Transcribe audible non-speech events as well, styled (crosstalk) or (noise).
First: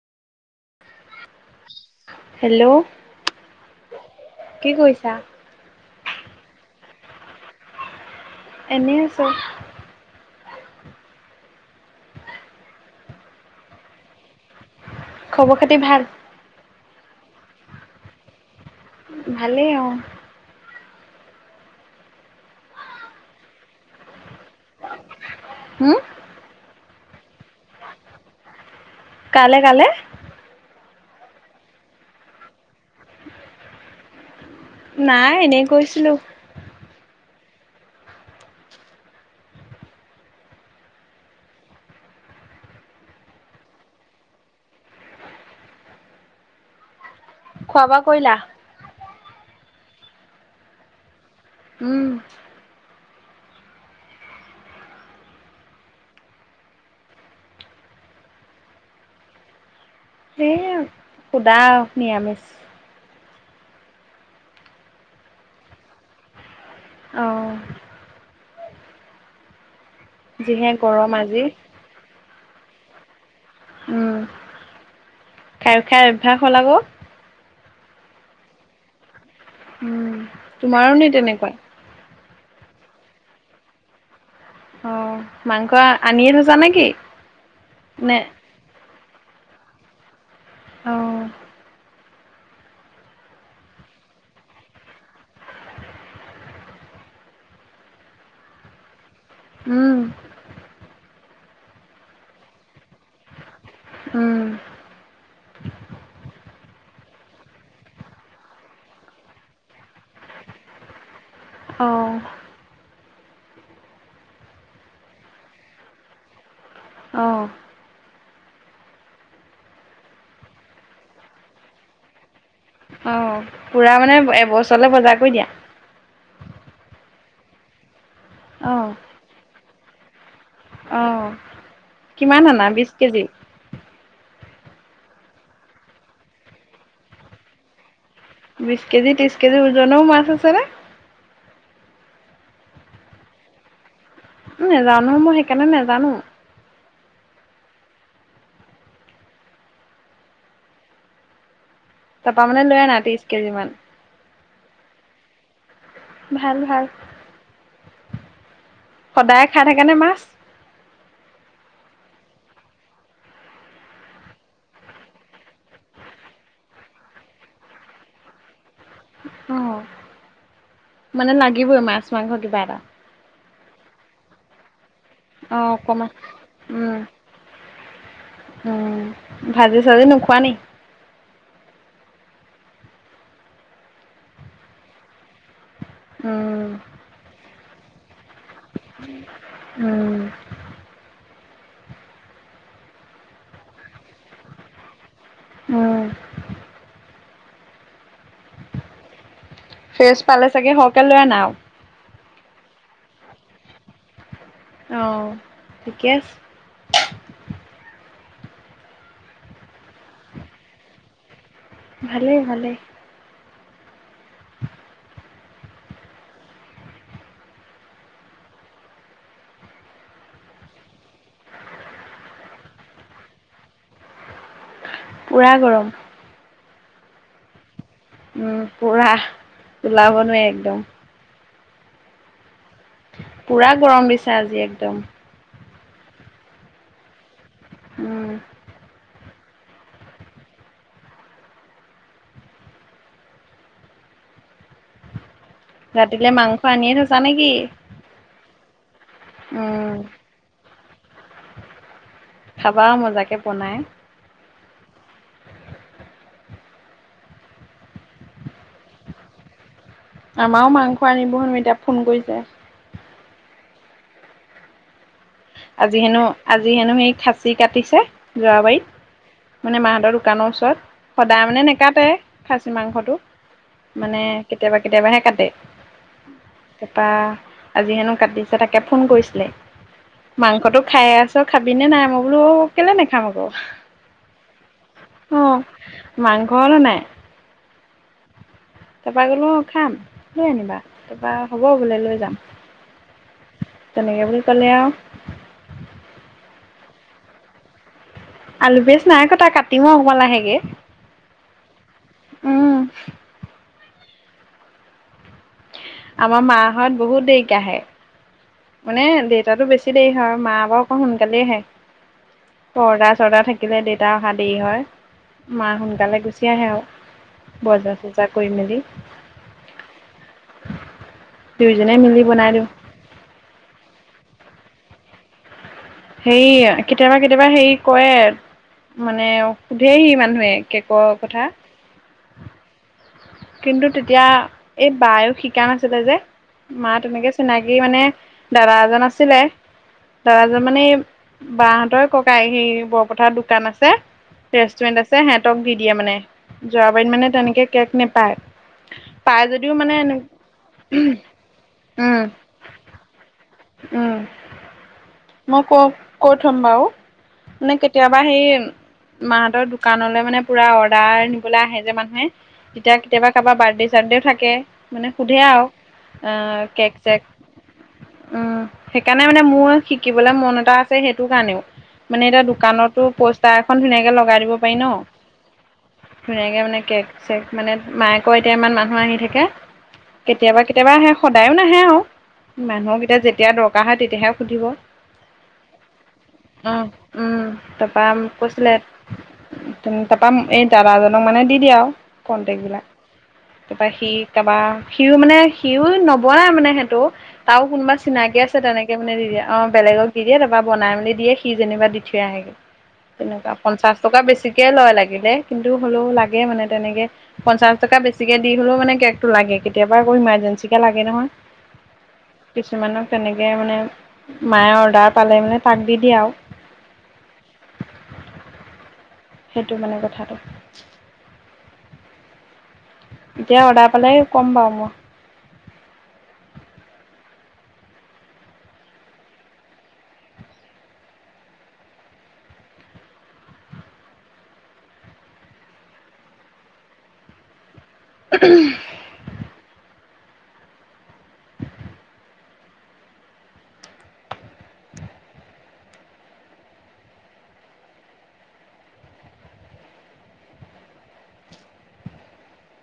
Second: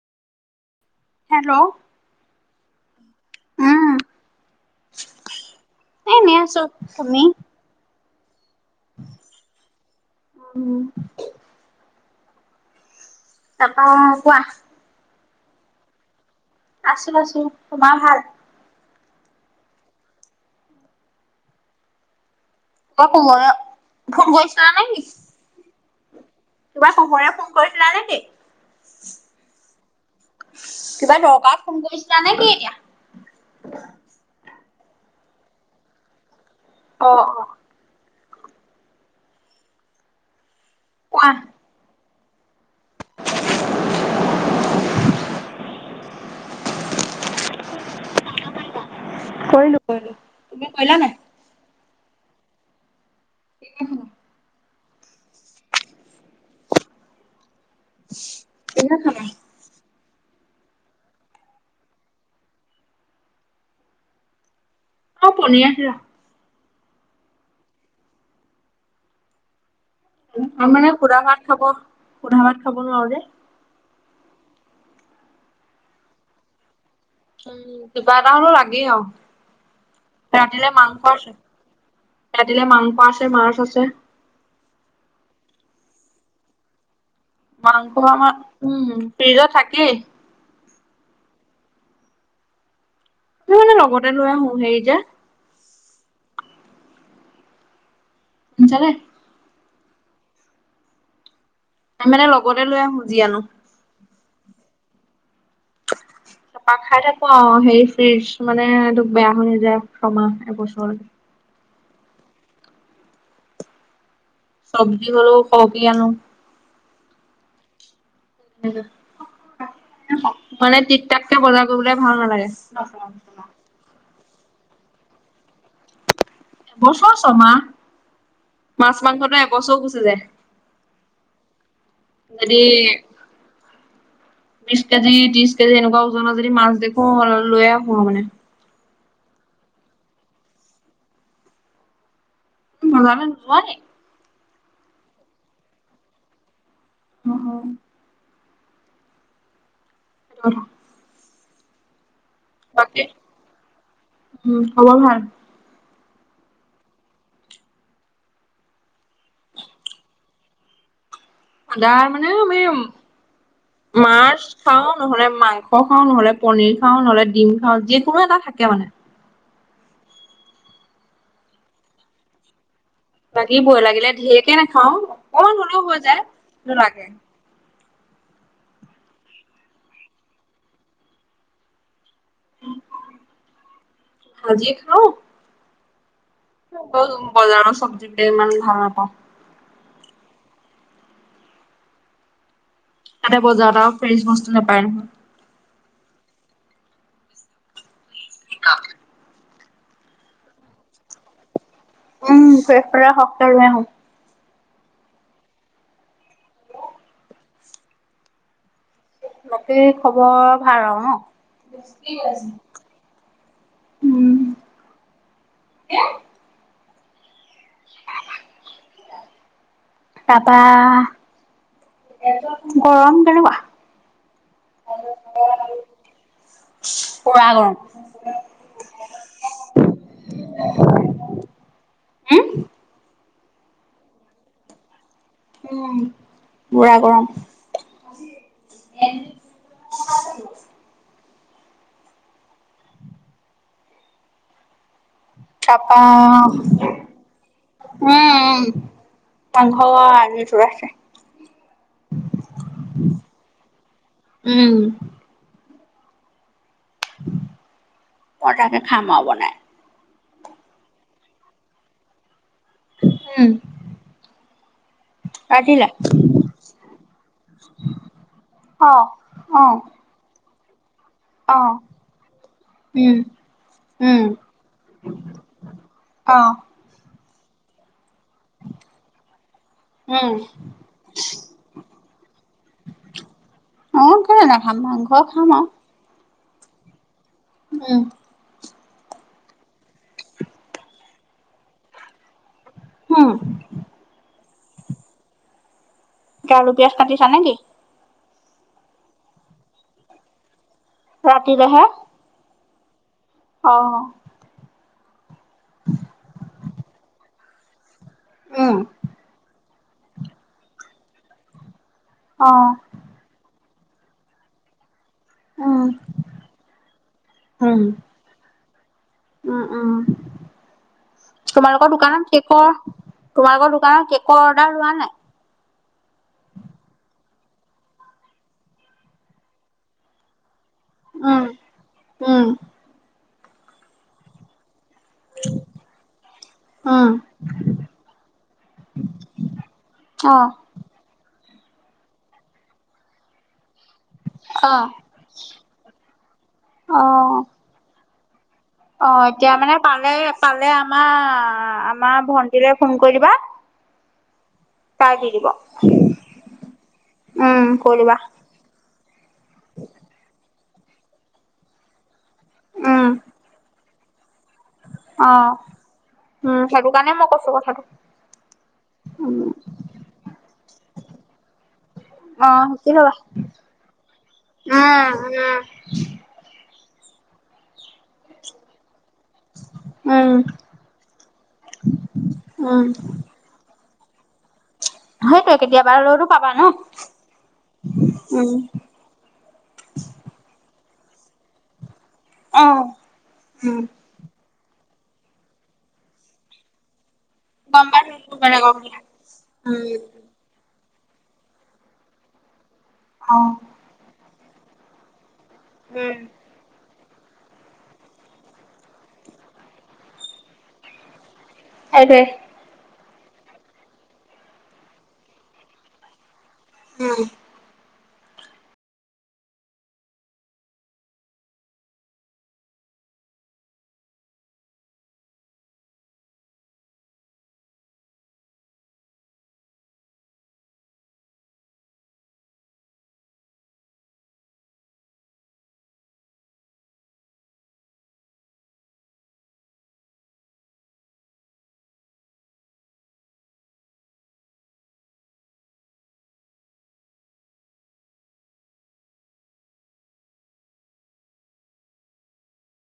Hello hello উম কি কৰিছা? এ এনেই আছো। তুমি? এনেই আছো। উম। তাপা কোৱা? খবৰ খাতি ভাল? আছো আছো। তোমাৰ ভাল? ভালেই অ। (unintelligible) হুম কিবা শহুৰে ফোন কৰিছিলা নেকি? কালে কালে কিবা দকাৰত ফোন কৰিছিলা নে কি এতিয়া নাই এনেই কৈছিলোঁ। অ অ কোৱা? খোৱা বোৱা কৰিলা? কৰিলো কৰিলো। তুমি কৰিলা নাই? উম। (unintelligible) এনে খাবা সেইয়া সুধা নিৰামিষ অ পনীয়াছিলা। অ। ত যিহে মানে গৰম সুধা ভাত আজি। খাব সুধা ভাত খাব নোৱাৰো যে। উম খাই খাই অভ্যাস হ'ল আক। উম কিবা এটা হ'লেও লাগে আও ৰাতিলে তোমাৰো মাংস নি আছে। তেনেকুৱা? ৰাতিলে মাংস আছে মাছ আছে। অ মাংস আনিয়ে থৈছা নেকি? মাংস নে আমাৰ উম ফ্ৰিজত থাকেই। অ। তুমি মানে লগতে লৈ আহো হেৰি যে। শুনিছানে? উম। আমি মানে লগতে লৈ আহো যি আনো। উম। (unintelligible) পা খাই থাকো অ হেৰি ফ্ৰিজ মানে এইটো বেয়া হৈ নাযায় ছমাহ এবছৰলে। অ। চব্জি হলো খগি আনো। অঁ। মানে টিকটাককে বজাৰ কৰিবলৈ ভাল নালাগে। অ পুৰা মানে এবছৰলৈ বজাৰ কৰি দিয়া। এবছৰ -ছমাহ, অ'। মাছ - মাংসতে এবছৰো গুচি যায়। অঁ কিমান যদি অনা বিছ কেজি? বিশ কেজি, ত্ৰিশ কেজি এনেকুৱা ওজনৰ যদি মাছ দেখো অ লৈয়ে আহো মানে। বিশ কেজি, ত্ৰিশ কেজি ওজনেও মাছ আছেনে? বজাৰলৈ নোযোৱা নি? নেযাওঁ নহয় মই সেইকাৰণে নেজানো। নহয়। আৰু তাৰাপা মানে লৈ আনা বাকী ত্ৰিশ কেজি মান। উম খবৰ ভাল? ভাল ভাল। সদায় খাই থাকে নে মাছ? সদায় মানে আমি মাছ খাও নহলে মাংস খাও নহলে, পনীৰ খাও, নহলে ডিম খাওঁ যি কোনো এটা থাকে মানে। অ মানে লাগিবই মাছ মাংস কিবা এটা। লাগিব লাগিলে ঢেৰকে নাখাওঁ। অ হ'লেও হৈ অকমান যায় কিন্তু উম। লাগে। উম ভাজি চাজি নোখোৱা নি? ভাঁজি খাওঁ। অ। ত বজাৰৰ চব্জি গে ইমান ভাল নাপাওঁ। উম। তাতে বজাৰত আৰু ফ্ৰেছ বস্তু নাপায় নহয়। উম। কি ক? ফ্ৰেছ পালে চাগে সৰকে লৈ আনা আৰু। উম ফ্ৰেছ পালে সৰহকে লৈ আনো। অঁ ঠিকে আছে। বাকী খবৰ ভাল আৰু ভালেই ন? ভালেই উম। তাৰাপা গৰম কেনেকুৱা? পুৰা গৰম পুৰা গৰম। উম পুৰা, ওলাব নোৱাৰি একদম। হুম? পুৰা গৰম দিছে আজি একদম। উম পুৰা গৰম। উম। তাৰপা ৰাতিলে মাংস উম আনিয়ে থৈছা নেকি? উম, মাংস উম আকৌ আনি থোৱা আছে। খাবা মজাকে বনাই। উম। মই তাতে খাম আও বনাই। আমাৰও মাংস আনিব হেনো এতিয়া ফোন কৰিছে। উম। ৰাতিলে? আজি হেনো আজি হেনো সেই খাচী কাটিছে যোৱাবাৰীত। অ', অ', মানে মাহতৰ দোকানৰ ওচৰত, সদায় মানে অ'। নেকাটে খাচী উম। মাংসটো? মানে উম, কেতিয়াবা কেতিয়াবাহে কাটে। অ', তাপা আজি হেনো কাটিছে তাকে ফোন কৰিছিলে। উম, মাংসটো খাই আছ খাবিনে নাই? মই বোলো কেলে নাখাম আক। অ কেলে নাখাম মাংস খাম আও। মাংস হলোঁ নাই। উম। তা পা ক'লো খাম লৈ আনিবা তা পা হ'ব বোলে লৈ যাম। উম, তেনেকে বুলি ক'লে আও। আলু পিয়াঁজ কাটিছা নে কি? আলু পিয়াঁজ নাই কটা কাটিম আৰু অকণমান লাহেকে। ৰাতিলেহে। অ। (unintelligible) আমাৰ মাহঁত বহুত দেৰিকে আহে। উম, মানে দেউতাটো বেছি দেৰি হয়, মা ক অকণ সোনকালেই আহে। অ। পৰ্দা চৰ্দা থাকিলে দেউতা অহা দেৰি হয়। মা উম, সোনকালে গুচি আহে আৰু উম, বজাৰ চজা কৰি মেলি। উম উম তোমালোকৰ দুয়োজনে মিলি দোকানত বনাই কেক দিওঁ তোমালোকৰ দোকানত কেকৰ অৰ্ডাৰ লোৱা নাই। হেৰি কেতিয়াবা কেতিয়াবা হেৰি কৰে মানে সুধেহি মানুহে। কেকৰ উম, কথা উম, কিন্তু তেতিয়া এই বায়ে শিকা নাছিলে যে, মা উম, তেনেকে চিনাকি মানে দাদা এজন আছিলে দাদা অ', মানে বাহঁতৰ ককায়েক হে বৰপথাত দোকান আছে। অ', ৰেষ্টুৰেণ্ট আছে সিহঁতক দি দিয়ে মানে যোৱাবাৰীত মানে অ'। তেনেকে কেক নেপায়। অ পাই এতিয়া যদিও মানে পালে পালে আমাৰ উম আমাৰ ভন্টীলৈ ফোন কৰি দিবা। উম। তাই দি দিব মই ক কৈ থম বাৰু উম মানে কৈ দিবা কেতিয়াবা সেই মাহতৰ দোকানলৈ মানে পুৰা অৰ্ডাৰ নিবলৈ আহে যে মানুহে যেতিয়া উম কেতিয়াবা কাৰোবাৰ বাৰ্থডে চাৰ্ডেও থাকে মানে অ সোধে আও। অ উম সেইটো কেক কাৰণে চেক মই কৈছো কথাটো উম সেইকাৰণে মানে উম মোৰ শিকিবলৈ মন এটা আছে সেইটো কাৰণেও। মানে এতিয়া অ শিকি দোকানতো লবা পোষ্টাৰ এখন ধুনীয়াকে লগাই দিব পাৰি ন। উম ধুনীয়াকে মানে কেক চেক মানে মায়ে ক এতিয়া ইমান মানুহ আহি থাক- কে উম উম কেতিয়াবা কেতিয়াবা আহে সদায় নাহে আও উম মানুহকেইটা যেত তেতিয়া দৰকাৰ হয় তেতিয়াহে সুধিব। সেক কেতিয়াবা আৰু টো উম উম তাপা উম কৈছিলে। তা পা এই দাদাজনক মানে দি দিয়া আও। অ কণ্টেক্টবিলাক তা উম পা সি তা পা সিও মানে সিও নবোৱাই মানে সেইটো তাও গম কোনোবা পাইছো চিনাকি আছে বেলেগৰ তেনেকে কথা মানে দি দিয়ে অ। উম বেলেগক দি দিয়ে তা পা বনাই মেলি দিয়ে সি যেনিবা দি থৈ আহেগে অ তেনেকুৱা পঞ্চাশ টকা বেছিকে লয় লাগিলে কিন্তু হ'লেও উম লাগে মানে তেনেকে। পঞ্চাছ টকা বেছিকে দি হ'লেও মানে কেকটো লাগে কেতিয়াবা আকৌ ইমাৰ্জেঞ্চিকে লাগে নহয়। এ দে কিছুমানক তেনেকে মানে। মায়ে অৰ্ডাৰ পালে মানে তাক দি দিয়ে আও। উম উ উ সেইটো মানে কথাটো। এতিয়া অৰ্ডাৰ পালে ক'ম বাৰু মই। উ উমহু হু হু।